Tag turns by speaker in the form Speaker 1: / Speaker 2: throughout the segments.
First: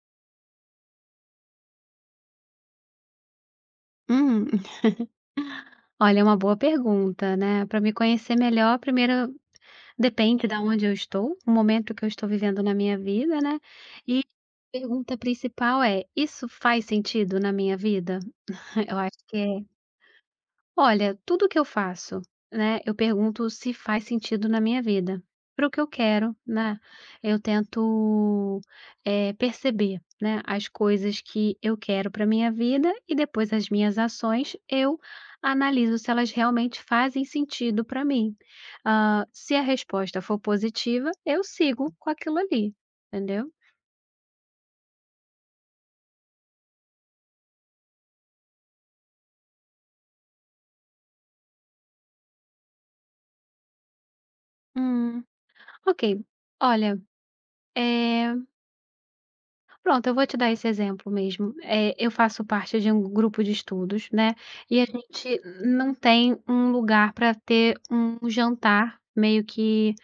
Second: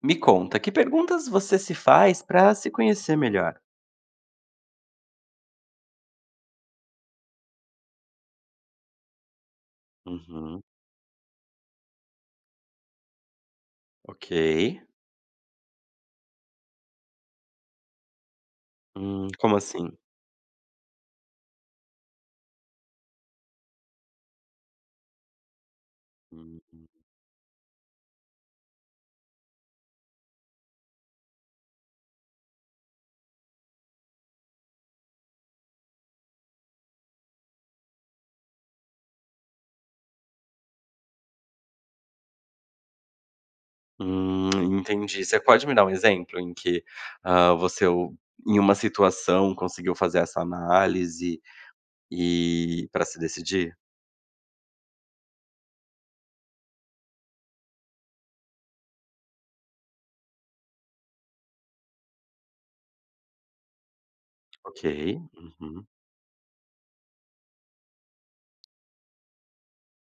Speaker 1: Me conta, que perguntas você se faz para se conhecer melhor?
Speaker 2: Hum, olha, é uma boa pergunta, né. Para me conhecer melhor, primeiro depende da
Speaker 1: Uhum,
Speaker 2: onde eu estou, o momento que eu estou vivendo na minha vida, né. E
Speaker 1: ok.
Speaker 2: a pergunta principal é: "Isso faz sentido na minha vida?" Eu acho
Speaker 1: Hum,
Speaker 2: que
Speaker 1: como
Speaker 2: é.
Speaker 1: assim?
Speaker 2: Olha, tudo que eu faço, né, eu pergunto se faz sentido na minha vida, para o que eu quero, né?
Speaker 1: Hum,
Speaker 2: Eu tento, perceber, né, as coisas que eu quero para minha vida e depois as minhas ações eu analiso se elas realmente fazem sentido para mim. Se a resposta for positiva, eu sigo com aquilo ali, entendeu?
Speaker 1: hum, entendi. Você pode me dar um exemplo em que ah, você, o- em uma situação, conseguiu fazer essa análise e para se decidir?
Speaker 2: Hum. Ok, olha, eh pronto, eu vou te dar esse exemplo mesmo. Eu faço parte de um grupo de estudos, né, e
Speaker 1: Ok.
Speaker 2: a gente
Speaker 1: Uhum,
Speaker 2: não tem um lugar para ter um jantar meio que,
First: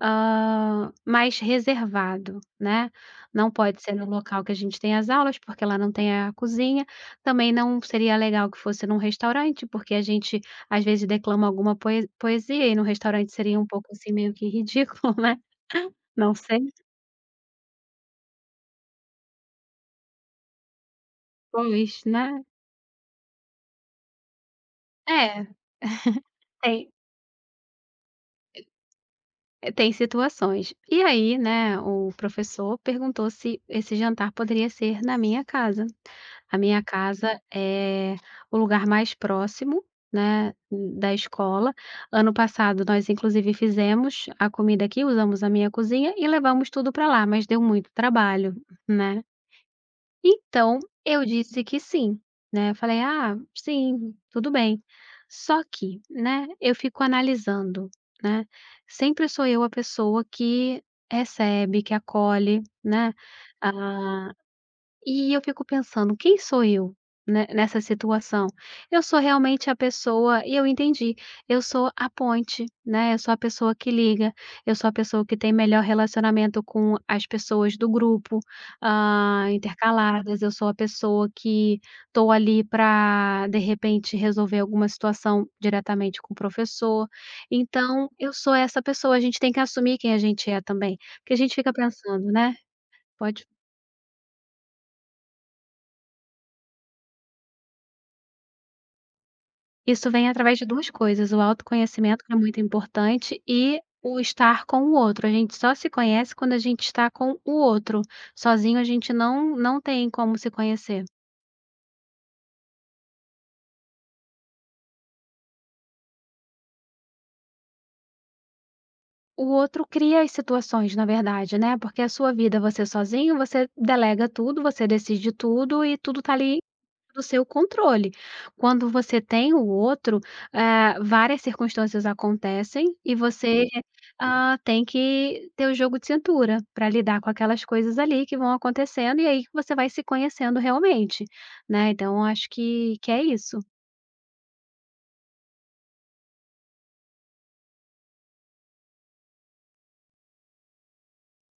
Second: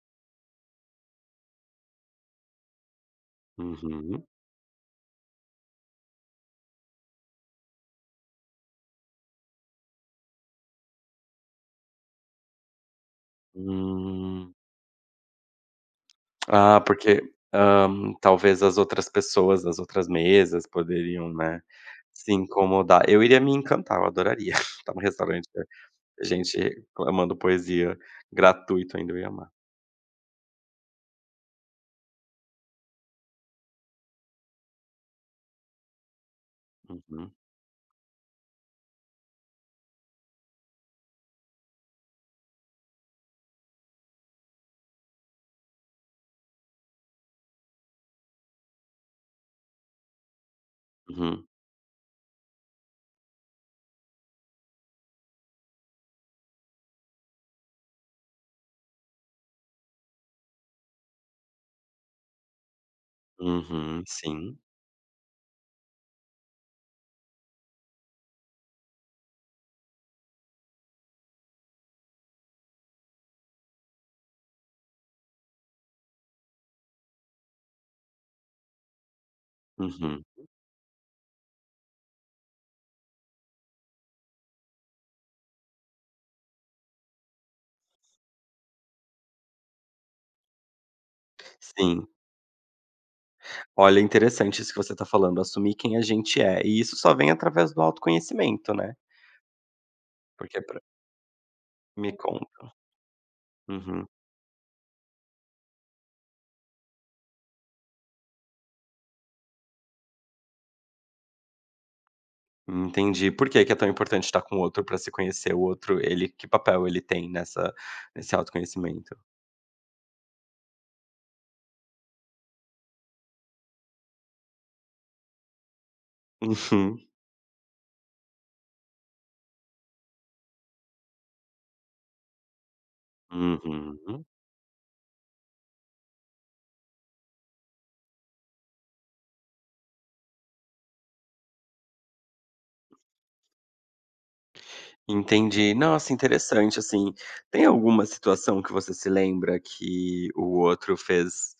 Speaker 2: hã, mais reservado, né. Não pode ser no
Speaker 1: uhum.
Speaker 2: local que a gente tem as aulas, porque lá não tem a cozinha. Também não seria legal que fosse num restaurante, porque a gente, às vezes, declama alguma poesia e no restaurante seria um pouco, assim, meio que
Speaker 1: Hum,
Speaker 2: ridículo, né. Não sei,
Speaker 1: porque talvez as outras pessoas, as outras mesas poderiam, né,
Speaker 2: pois,
Speaker 1: se
Speaker 2: né.
Speaker 1: incomodar. Eu iria me encantar, eu adoraria. estar no
Speaker 2: É,
Speaker 1: restaurante. Gente
Speaker 2: tem.
Speaker 1: reclamando poesia gratuito ainda, eu ia amar.
Speaker 2: Tem situações. E aí, né, o professor perguntou se esse jantar poderia ser na minha casa. A minha
Speaker 1: Uhum,
Speaker 2: casa é o lugar mais próximo, né, da escola. Ano passado nós inclusive fizemos a comida aqui, usamos a minha cozinha e levamos tudo para lá, mas deu muito trabalho, né. Então, eu
Speaker 1: uhum,
Speaker 2: disse que sim, né, eu falei: "Ah, sim, tudo bem". Só que, né, eu fico analisando, né, sempre sou eu a pessoa que recebe, que acolhe, né,
Speaker 1: uhum, sim,
Speaker 2: e eu fico pensando: "Quem sou eu, né, nessa situação?". Eu sou realmente a pessoa e eu entendi, eu sou a ponte, né, eu sou a pessoa que liga, eu sou a pessoa que tem melhor relacionamento com as pessoas do grupo, hã,
Speaker 1: uhum,
Speaker 2: intercaladas, eu sou a pessoa que estou ali para de repente, resolver alguma situação diretamente com o professor. Então eu sou essa pessoa, a gente tem que assumir quem a gente é também, porque a gente fica
Speaker 1: sim.
Speaker 2: pensando, né: "Pode".
Speaker 1: Olha, é interessante isso que você está falando, assumir quem a gente é, e isso só vem através do autoconhecimento, né.
Speaker 2: Isso vem através
Speaker 1: Porque é
Speaker 2: de
Speaker 1: pra
Speaker 2: 2 coisas, o
Speaker 1: Me
Speaker 2: autoconhecimento, que é muito
Speaker 1: conta.
Speaker 2: importante, e
Speaker 1: Uhum,
Speaker 2: o estar com o outro. A gente só se conhece quando a gente está com o outro. Sozinho a gente não tem como se conhecer.
Speaker 1: entendi. Por que que é tão importante estar com o outro pra se conhecer? O outro, ele que papel ele tem nessa nesse autoconhecimento?
Speaker 2: O outro cria as situações, na verdade, né, porque a sua vida, você sozinho, você delega tudo, você decide tudo e tudo tá ali
Speaker 1: Uhum,
Speaker 2: do seu controle. Quando você tem o outro, várias circunstâncias acontecem e você,
Speaker 1: uhum.
Speaker 2: tem que ter o jogo de cintura para lidar com aquelas coisas ali que vão acontecendo e aí que você vai se conhecendo realmente, né, então acho que é isso.
Speaker 1: Entendi. Nossa, interessante, assim. Tem alguma situação que você se lembra que o outro fez,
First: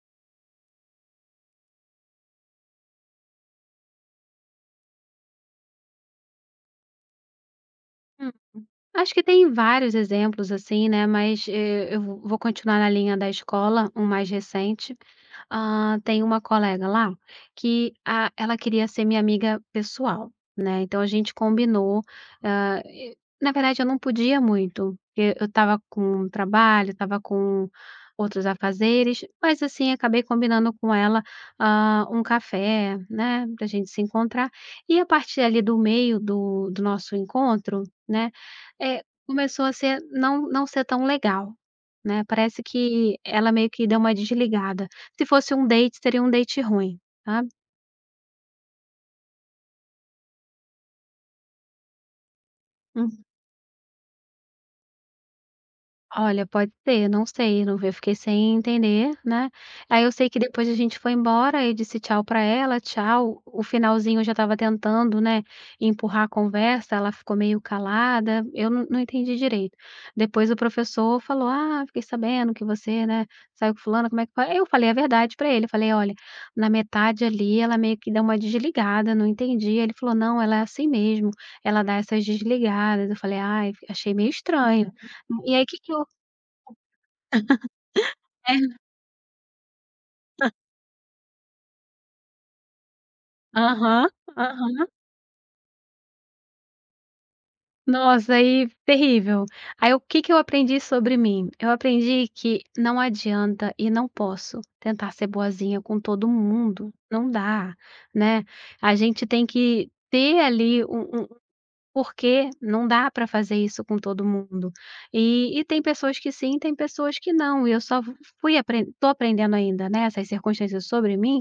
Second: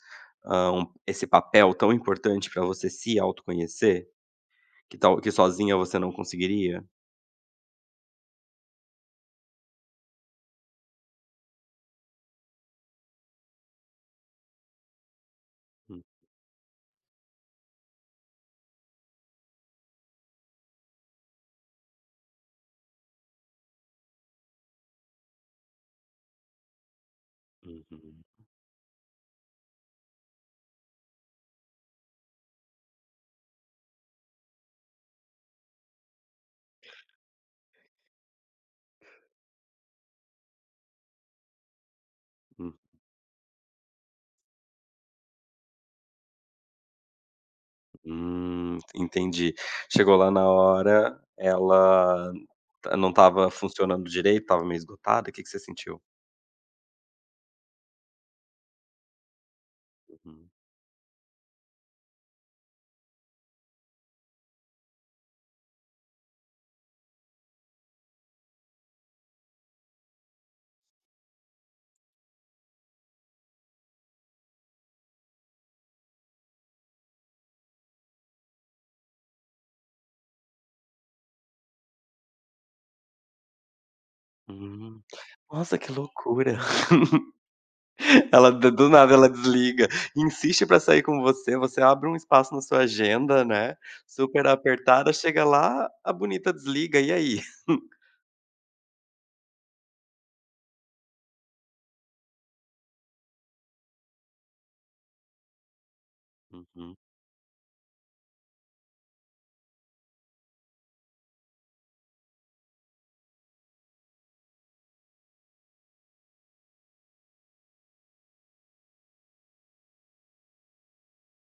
Speaker 1: hã, um esse papel tão importante para você se autoconhecer, que sozinha você não conseguiria?
Speaker 2: Acho que tem vários exemplos, assim, né, mas, eu vou continuar na linha da escola, um mais recente. Ah,
Speaker 1: Hum,
Speaker 2: tem uma colega lá que a ela queria ser minha amiga pessoal, né, então a gente combinou, hã, e na verdade eu não podia muito, porque eu estava com trabalho, estava com
Speaker 1: uhum,
Speaker 2: outros afazeres, mas assim, acabei combinando com ela, hã, um café, né, pra gente se encontrar. E a partir ali do meio do nosso encontro, né, começou a ser não ser tão legal, né, parece
Speaker 1: hum,
Speaker 2: que ela meio que deu uma desligada. Se fosse um date, seria um date ruim, tá.
Speaker 1: entendi. Chegou lá na hora, ela ta não
Speaker 2: Um
Speaker 1: estava funcionando direito, estava meio esgotada. O que que você sentiu?
Speaker 2: Olha, pode ser, não sei, eu fiquei sem entender, né. Aí eu sei que
Speaker 1: Uhum.
Speaker 2: depois a gente foi embora, eu disse tchau pra ela, tchau, o finalzinho eu já estava tentando, né, empurrar a conversa, ela ficou meio calada, eu não entendi direito. Depois o professor falou: "Ah, fiquei sabendo que você, né, saiu com fulana, como é que foi?" Aí eu falei a verdade pra ele, falei: "Olha, na metade ali ela meio que deu uma desligada, não entendi", ele falou: "Não, ela é assim mesmo, ela dá essas desligadas", eu falei: "Ai, achei meio estranho".
Speaker 1: Hum.
Speaker 2: E aí o que
Speaker 1: Nossa,
Speaker 2: que
Speaker 1: que
Speaker 2: eu
Speaker 1: loucura. Ela
Speaker 2: É.
Speaker 1: do nada ela desliga, insiste pra sair com você, você abre um espaço na sua agenda, né,
Speaker 2: Aham,
Speaker 1: super
Speaker 2: aham.
Speaker 1: apertada, chega lá, a bonita desliga, e aí?
Speaker 2: Nossa, aí terrível. Aí o que que eu aprendi sobre mim? Eu aprendi que não adianta e não posso tentar ser boazinha com todo mundo,
Speaker 1: Uhum,
Speaker 2: não dá, né. A gente tem que ter ali um. Porque não dá para fazer isso com todo mundo. E tem pessoas que sim, tem pessoas que não, e eu só fui apren tô aprendendo ainda, né, essas circunstâncias sobre mim,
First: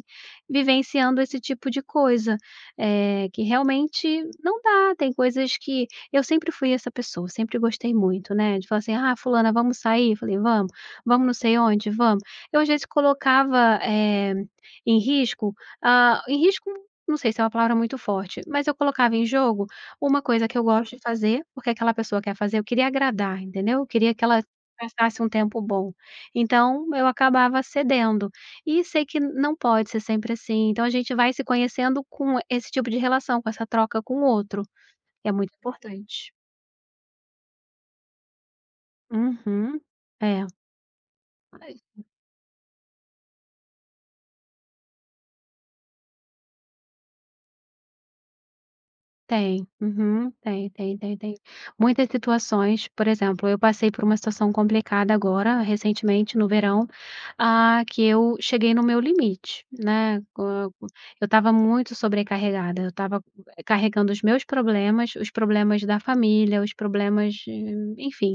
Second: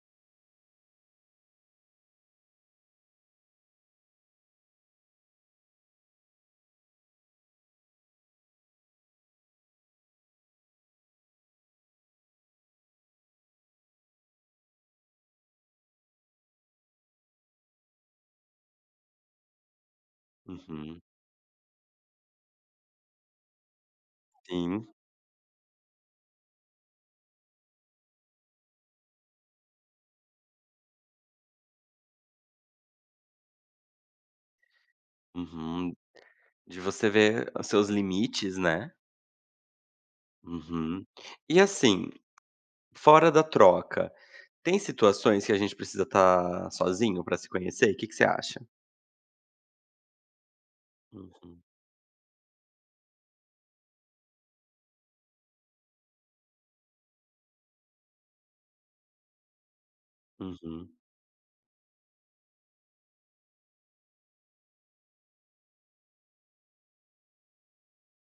Speaker 2: vivenciando esse tipo de coisa, que realmente não dá, tem coisas que eu sempre fui essa pessoa, sempre gostei muito, né, de falar assim: "Ah, fulana, vamos sair?" Eu falei: "Vamos. Vamos não sei onde? Vamos". Eu às vezes colocava, em risco, ah, em risco não sei se é uma palavra muito forte, mas eu colocava em jogo uma coisa que eu gosto de
Speaker 1: uhum,
Speaker 2: fazer, porque aquela pessoa quer fazer, eu queria agradar, entendeu? Eu queria que ela
Speaker 1: sim,
Speaker 2: passasse um tempo bom. Então, eu acabava cedendo. E sei que não pode ser sempre assim, então a gente vai se conhecendo com esse tipo de relação, com essa troca com o outro, é muito
Speaker 1: uhum.
Speaker 2: importante.
Speaker 1: De você ver os seus limites, né.
Speaker 2: Uhum. É.
Speaker 1: Uhum. E assim, fora da troca, tem situações que a gente precisa estar sozinho pra se conhecer? Que você acha?
Speaker 2: Tem, uhum, tem, tem, tem, tem.
Speaker 1: Uhum,
Speaker 2: Muitas situações, por exemplo, eu passei por uma situação complicada agora, recentemente, no verão, que eu cheguei no meu limite, né. Co
Speaker 1: uhum,
Speaker 2: Eu estava muito sobrecarregada, eu estava carregando os meus problemas, os problemas da família, os problemas, enfim.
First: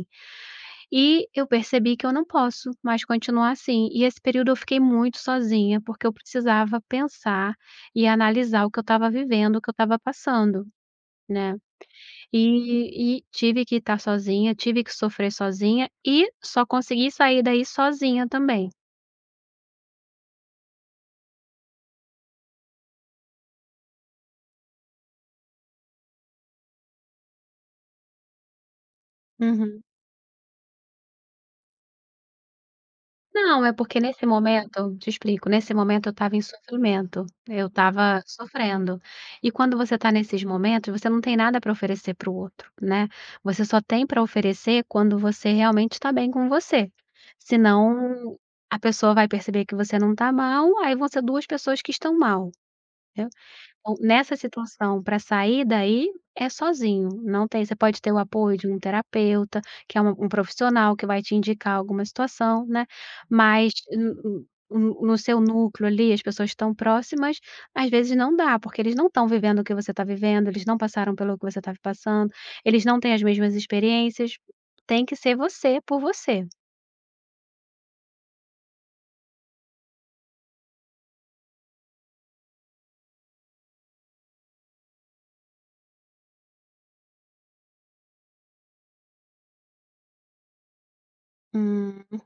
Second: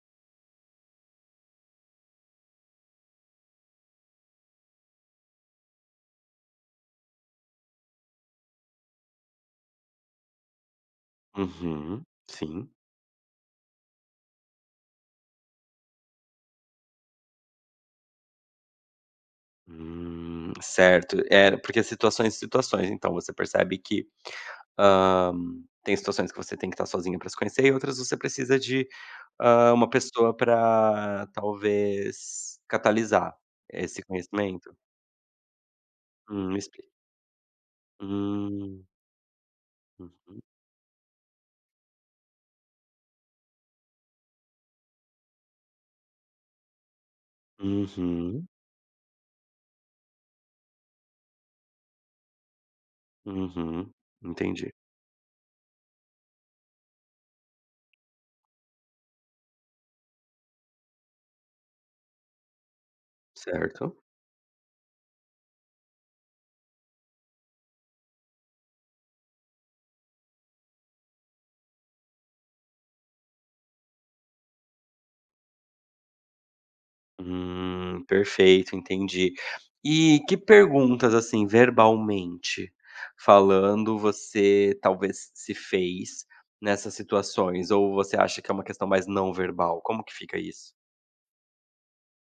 Speaker 2: E eu percebi que eu não posso mais continuar assim. E esse período eu fiquei muito sozinha, porque eu precisava pensar e analisar o que eu estava vivendo, o que eu estava passando, né.
Speaker 1: uhum, sim.
Speaker 2: E tive que estar sozinha, tive que sofrer sozinha e só consegui sair daí sozinha também.
Speaker 1: Certo. É, porque situações e situações, então você percebe que, hã, tem situações que você tem que estar sozinha para se conhecer e outras você precisa de,
Speaker 2: Uhum.
Speaker 1: uma pessoa para talvez catalisar
Speaker 2: Não, é porque
Speaker 1: esse
Speaker 2: nesse
Speaker 1: conhecimento?
Speaker 2: momento te explico, nesse momento eu estava em
Speaker 1: Me explica.
Speaker 2: sofrimento, eu estava
Speaker 1: Hum,
Speaker 2: sofrendo. E quando você está
Speaker 1: uhum,
Speaker 2: nesses momentos, você não tem nada para oferecer para o outro, né. Você só tem para oferecer quando você realmente está bem com você, senão
Speaker 1: uhum,
Speaker 2: a pessoa vai perceber que você não está mal, aí vão ser 2 pessoas que estão mal.
Speaker 1: uhum,
Speaker 2: Então, nessa
Speaker 1: entendi,
Speaker 2: situação, para sair daí, é sozinho, não tem. Você pode ter o apoio de um terapeuta, que é uma um profissional que vai te indicar alguma situação, né, mas
Speaker 1: certo.
Speaker 2: no seu núcleo ali, as pessoas estão próximas, às vezes não dá, porque eles não estão vivendo o que você está vivendo, eles não passaram pelo que você tá passando, eles não têm as mesmas experiências, tem que ser você por você.
Speaker 1: Perfeito, entendi. E que perguntas, assim, verbalmente falando, você talvez se fez nessas situações? Ou você acha que é uma questão mais não verbal? Como que fica isso?
Speaker 2: Hum.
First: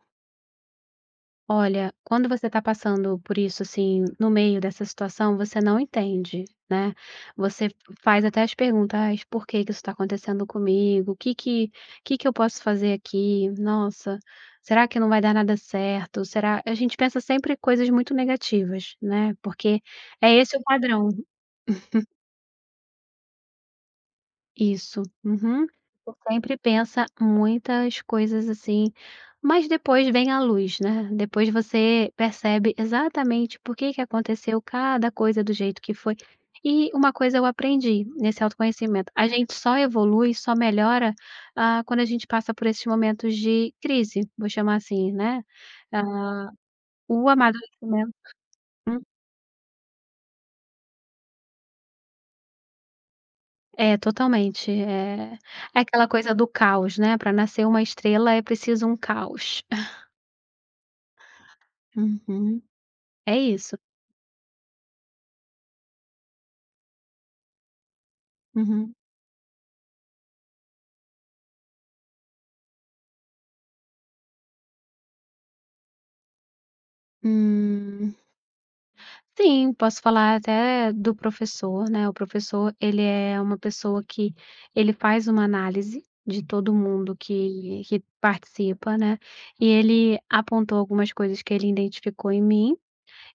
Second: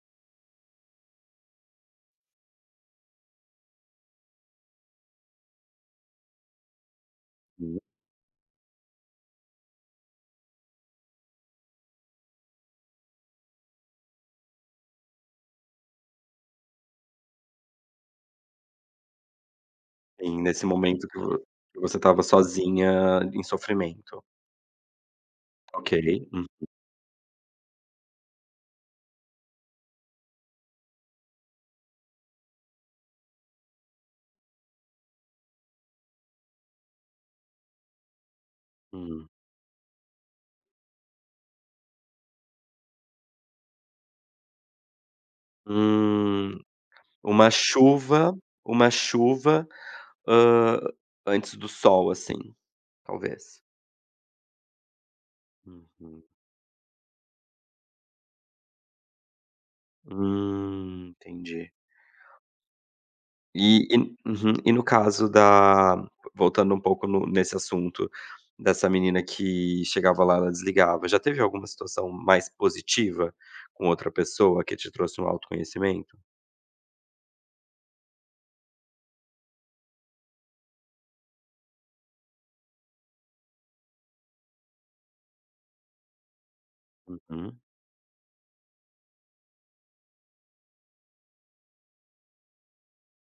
Speaker 2: Olha, quando você está passando por isso, assim, no meio dessa situação, você não entende, né. Você
Speaker 1: Hum.
Speaker 2: faz até as perguntas: "Por que que isso está acontecendo comigo? O que que Que que eu posso fazer aqui? Nossa, será que não vai dar nada certo? Será" a gente pensa sempre coisas muito negativas, né, porque é
Speaker 1: Em
Speaker 2: esse o
Speaker 1: nesse momento
Speaker 2: padrão.
Speaker 1: que vo que você estava sozinha em sofrimento.
Speaker 2: Isso, uhum.
Speaker 1: Ok.
Speaker 2: Tu sempre pensa muitas coisas assim, mas depois vem a luz, né. Depois você percebe exatamente por que que aconteceu cada coisa do jeito que foi. E uma coisa eu aprendi nesse autoconhecimento, a
Speaker 1: Uhum.
Speaker 2: gente só evolui, só melhora, quando a gente passa por esses momentos de crise, vou chamar assim, né. Ah,
Speaker 1: Hum,
Speaker 2: o
Speaker 1: uma
Speaker 2: amadurecimento
Speaker 1: chuva uma
Speaker 2: hum,
Speaker 1: chuva, hã, antes do sol, assim, talvez.
Speaker 2: é, totalmente. É é aquela
Speaker 1: Uhum.
Speaker 2: coisa do caos, né, para nascer uma estrela é preciso um caos.
Speaker 1: Entendi.
Speaker 2: Uhum. É isso.
Speaker 1: E e uhum. E no caso da Voltando um pouco no nesse assunto, dessa
Speaker 2: Uhum.
Speaker 1: menina que chegava lá, ela desligava, já teve alguma situação mais positiva com outra pessoa que te trouxe um autoconhecimento?
Speaker 2: Hum, sim, posso falar até do professor, né, o professor ele é uma pessoa que ele faz uma análise de todo mundo
Speaker 1: Uhum.
Speaker 2: que participa, né, e ele apontou algumas coisas que ele identificou em mim.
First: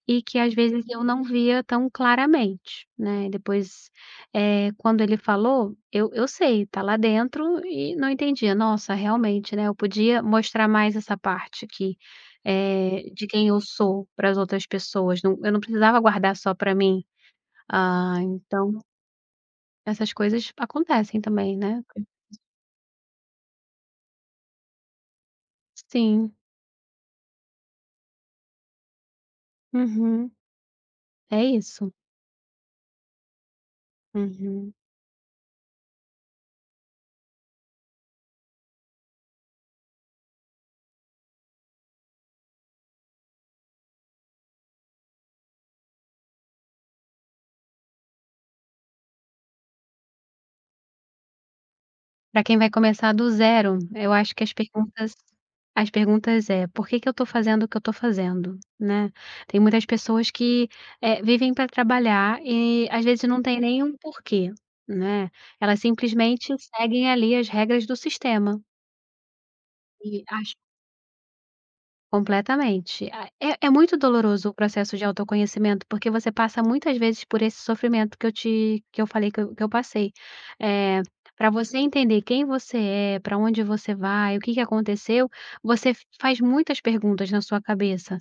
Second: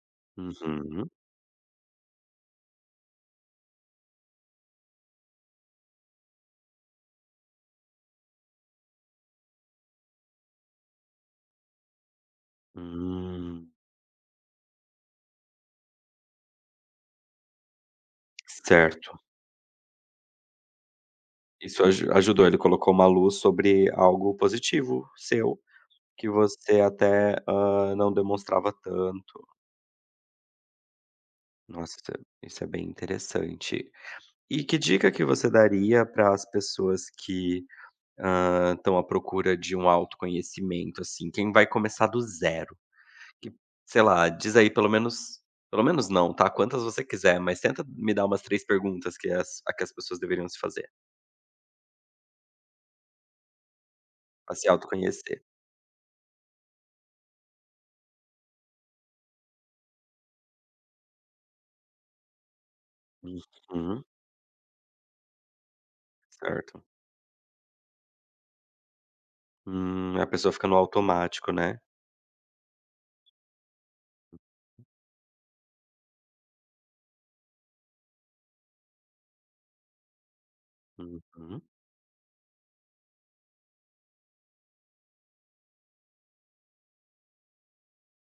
Speaker 2: E que às vezes eu
Speaker 1: Uhum.
Speaker 2: não via tão claramente, né, depois, quando ele falou, eu sei, tá lá dentro e não entendia. Nossa, realmente, né, eu podia mostrar mais essa parte aqui, de quem eu
Speaker 1: Hum.
Speaker 2: sou para as outras pessoas, eu não precisava guardar só para mim. Ah, então
Speaker 1: Certo.
Speaker 2: essas coisas acontecem também, né.
Speaker 1: Isso ajudou, ele colocou uma luz sobre algo positivo seu, que
Speaker 2: Sim,
Speaker 1: você até, não demonstrava tanto.
Speaker 2: uhum, é isso.
Speaker 1: Nossa, isso é bem interessante. E
Speaker 2: Uhum.
Speaker 1: que dica que você daria para as pessoas que estão à procura de um autoconhecimento, assim, quem vai começar do zero, que sei lá, diz aí pelo menos não, tá, quantas você quiser, mas tenta me dar umas 3 perguntas que as a que as pessoas deveriam se fazer,
Speaker 2: Para quem vai começar do zero, eu acho que
Speaker 1: pra se autoconhecer.
Speaker 2: as perguntas é: "Por que que eu estou fazendo o que eu estou fazendo?", né. Tem muitas pessoas que, vivem para trabalhar e às vezes não tem nem um
Speaker 1: Uhum,
Speaker 2: porquê, né. Elas simplesmente
Speaker 1: certo.
Speaker 2: seguem ali as regras do sistema
Speaker 1: Hum,
Speaker 2: e
Speaker 1: a
Speaker 2: ach
Speaker 1: pessoa fica no automático, né.
Speaker 2: completamente. A É é muito doloroso o processo de autoconhecimento, porque você passa muitas vezes por esse sofrimento que eu te que eu falei que eu passei. Para
Speaker 1: Uhum,
Speaker 2: você entender quem você é, para onde você vai, o que que aconteceu, você f faz muitas perguntas na sua cabeça.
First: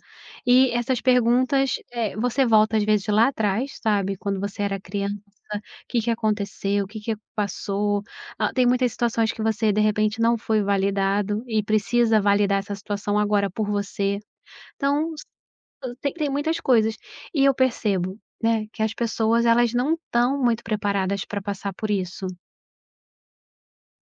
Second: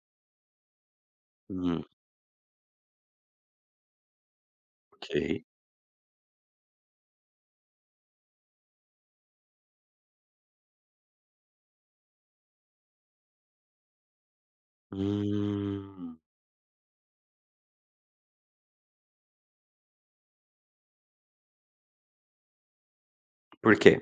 Speaker 2: E essas perguntas,
Speaker 1: hum,
Speaker 2: você volta às vezes lá atrás, sabe, quando você era criança,
Speaker 1: ok.
Speaker 2: o que que aconteceu, o que que passou. Ah, tem muitas situações que você, de repente, não foi validado e precisa validar essa situação agora por você. Então, s ah,
Speaker 1: Hum,
Speaker 2: tem muitas coisas. E eu percebo, né, que as pessoas elas não estão muito preparadas para passar por isso.
Speaker 1: por quê?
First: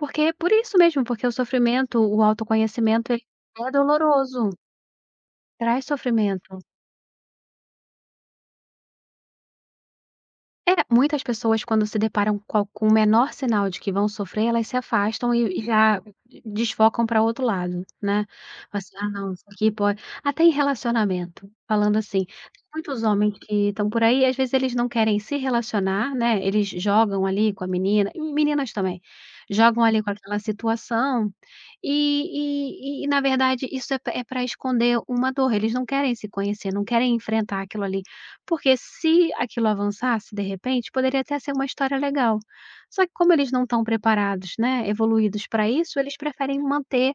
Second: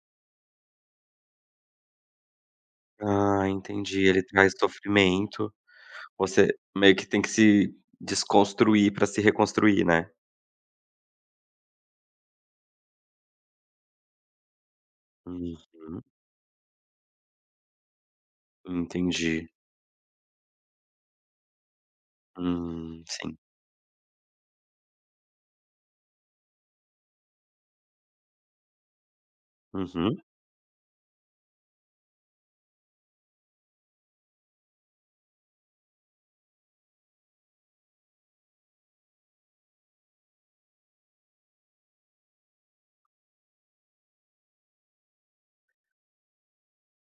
Speaker 2: Porque é por isso mesmo, porque o sofrimento, o autoconhecimento ele
Speaker 1: Ah,
Speaker 2: é
Speaker 1: entendi, ele
Speaker 2: doloroso,
Speaker 1: traz sofrimento,
Speaker 2: traz
Speaker 1: você
Speaker 2: sofrimento.
Speaker 1: meio que tem que se desconstruir pra se reconstruir, né.
Speaker 2: É, muitas pessoas quando se deparam com algum menor sinal de que vão sofrer, elas se afastam
Speaker 1: Uhum.
Speaker 2: e já desfocam para outro lado, né. Assim: "Ah não,
Speaker 1: Entendi.
Speaker 2: isso aqui pode" até em relacionamento, falando assim, tem muitos
Speaker 1: Sim.
Speaker 2: homens que estão por aí, às vezes eles não querem se relacionar, né, eles jogam ali com a menina e meninas também, jogam ali com
Speaker 1: Uhum.
Speaker 2: aquela situação, e na verdade isso é para esconder uma dor, eles não querem se conhecer, não querem enfrentar aquilo ali. Porque se aquilo avançasse, de repente, poderia até ser uma história legal. Só que como eles não estão preparados, né, evoluídos para isso, eles preferem manter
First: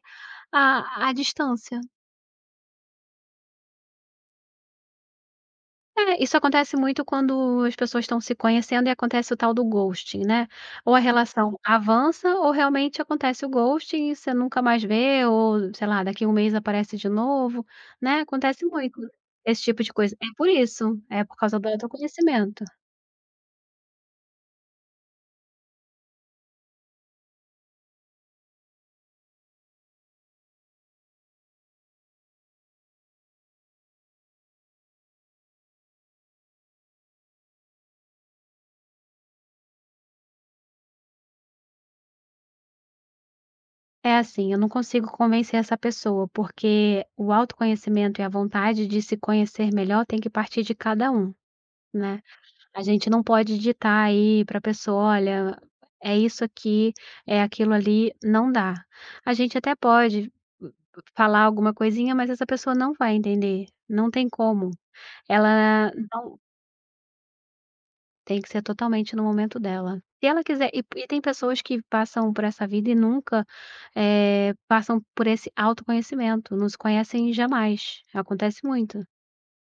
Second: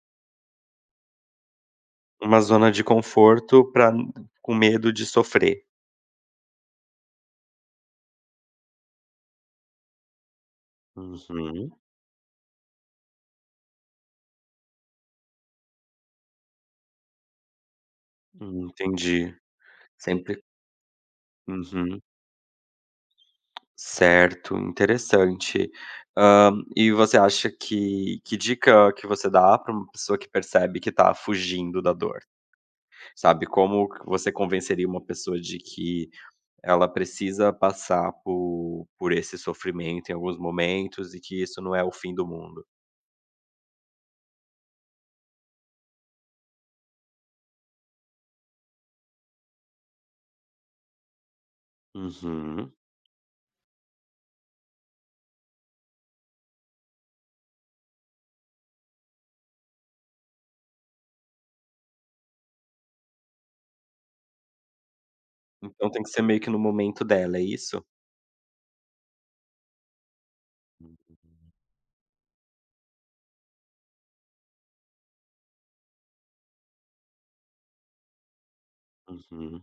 Speaker 2: a distância.
Speaker 1: Uma zona de conforto pra com medo de sofrer.
Speaker 2: É, isso acontece muito quando as pessoas estão se conhecendo e acontece o tal do ghosting, né. Ou a relação
Speaker 1: Uhum.
Speaker 2: avança ou realmente acontece o ghosting e você nunca mais vê ou, sei lá, daqui a um mês aparece de novo, né, acontece muito
Speaker 1: Entendi.
Speaker 2: esse tipo de coisa. É
Speaker 1: Sempre
Speaker 2: por isso, é por causa do
Speaker 1: Uhum.
Speaker 2: autoconhecimento.
Speaker 1: Certo, interessante. Hã, e você acha que dica que você dá para uma pessoa que percebe que está fugindo da dor? Sabe, como que você convenceria uma pessoa de que ela precisa passar por esse sofrimento em alguns momentos e que isso não é o fim do mundo?
Speaker 2: É assim, eu não consigo convencer essa pessoa, porque o autoconhecimento e a vontade de se conhecer melhor tem que partir de cada um, né.
Speaker 1: Uhum.
Speaker 2: A gente não pode ditar aí para a pessoa: "Olha, é isso aqui, é aquilo ali", não dá. A gente até pode uh, falar alguma coisinha, mas essa pessoa não vai entender, não tem como. Ela
Speaker 1: Então tem que ser
Speaker 2: não
Speaker 1: meio que no momento dela, é isso?
Speaker 2: Tem que ser totalmente no momento dela. Se ela quiser. E tem pessoas que passam por essa vida e nunca, passam por esse autoconhecimento, não se conhecem jamais, acontece muito.
Speaker 1: Uhum.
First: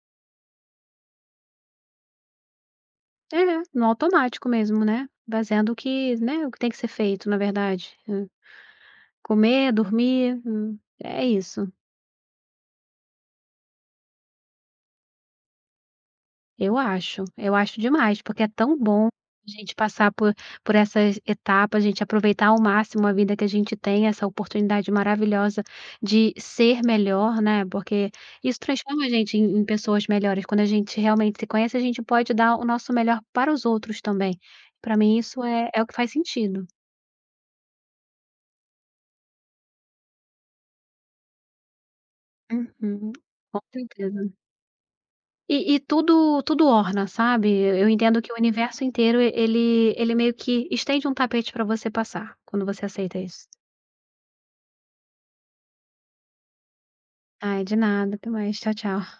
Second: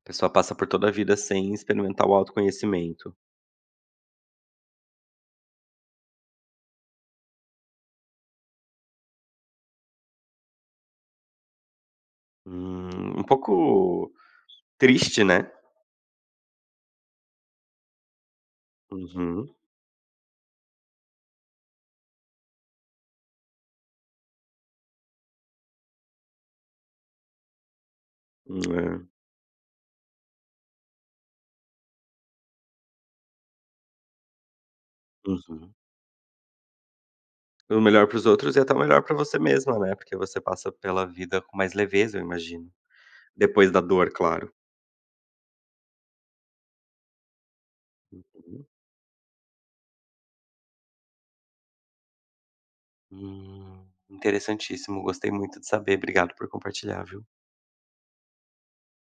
Speaker 1: A pessoa passa por toda a vida sem experimentar o autoconhecimento.
Speaker 2: É, no automático mesmo, né, fazendo o que, né, o que tem que ser feito na verdade. Hã, comer, dormir, é isso.
Speaker 1: Um pouco triste, né?
Speaker 2: Eu acho demais, porque é tão bom
Speaker 1: Uhum.
Speaker 2: a gente passar por essas etapas, a gente aproveitar ao máximo a vida que a gente tem, essa oportunidade maravilhosa de ser melhor, né, porque isso transforma
Speaker 1: É.
Speaker 2: a gente em pessoas melhores. Quando a gente realmente se conhece, a gente pode dar o nosso melhor para os outros também. Para mim isso é
Speaker 1: Uhum.
Speaker 2: é o que faz sentido.
Speaker 1: O melhor para os outros e até o melhor para você mesma, né, porque você passa pela vida com mais leveza, eu imagino.
Speaker 2: Uhum, com
Speaker 1: Depois da dor,
Speaker 2: certeza.
Speaker 1: claro.
Speaker 2: E tudo. Tudo orna, sabe. Eu entendo que o
Speaker 1: Uhum.
Speaker 2: universo inteiro ele ele meio que estende um tapete pra você passar, quando você aceita isso.
Speaker 1: Interessantíssimo, gostei muito de saber. Obrigado por compartilhar, viu.
Speaker 2: Ai, de nada. Até mais. Tchau, tchau.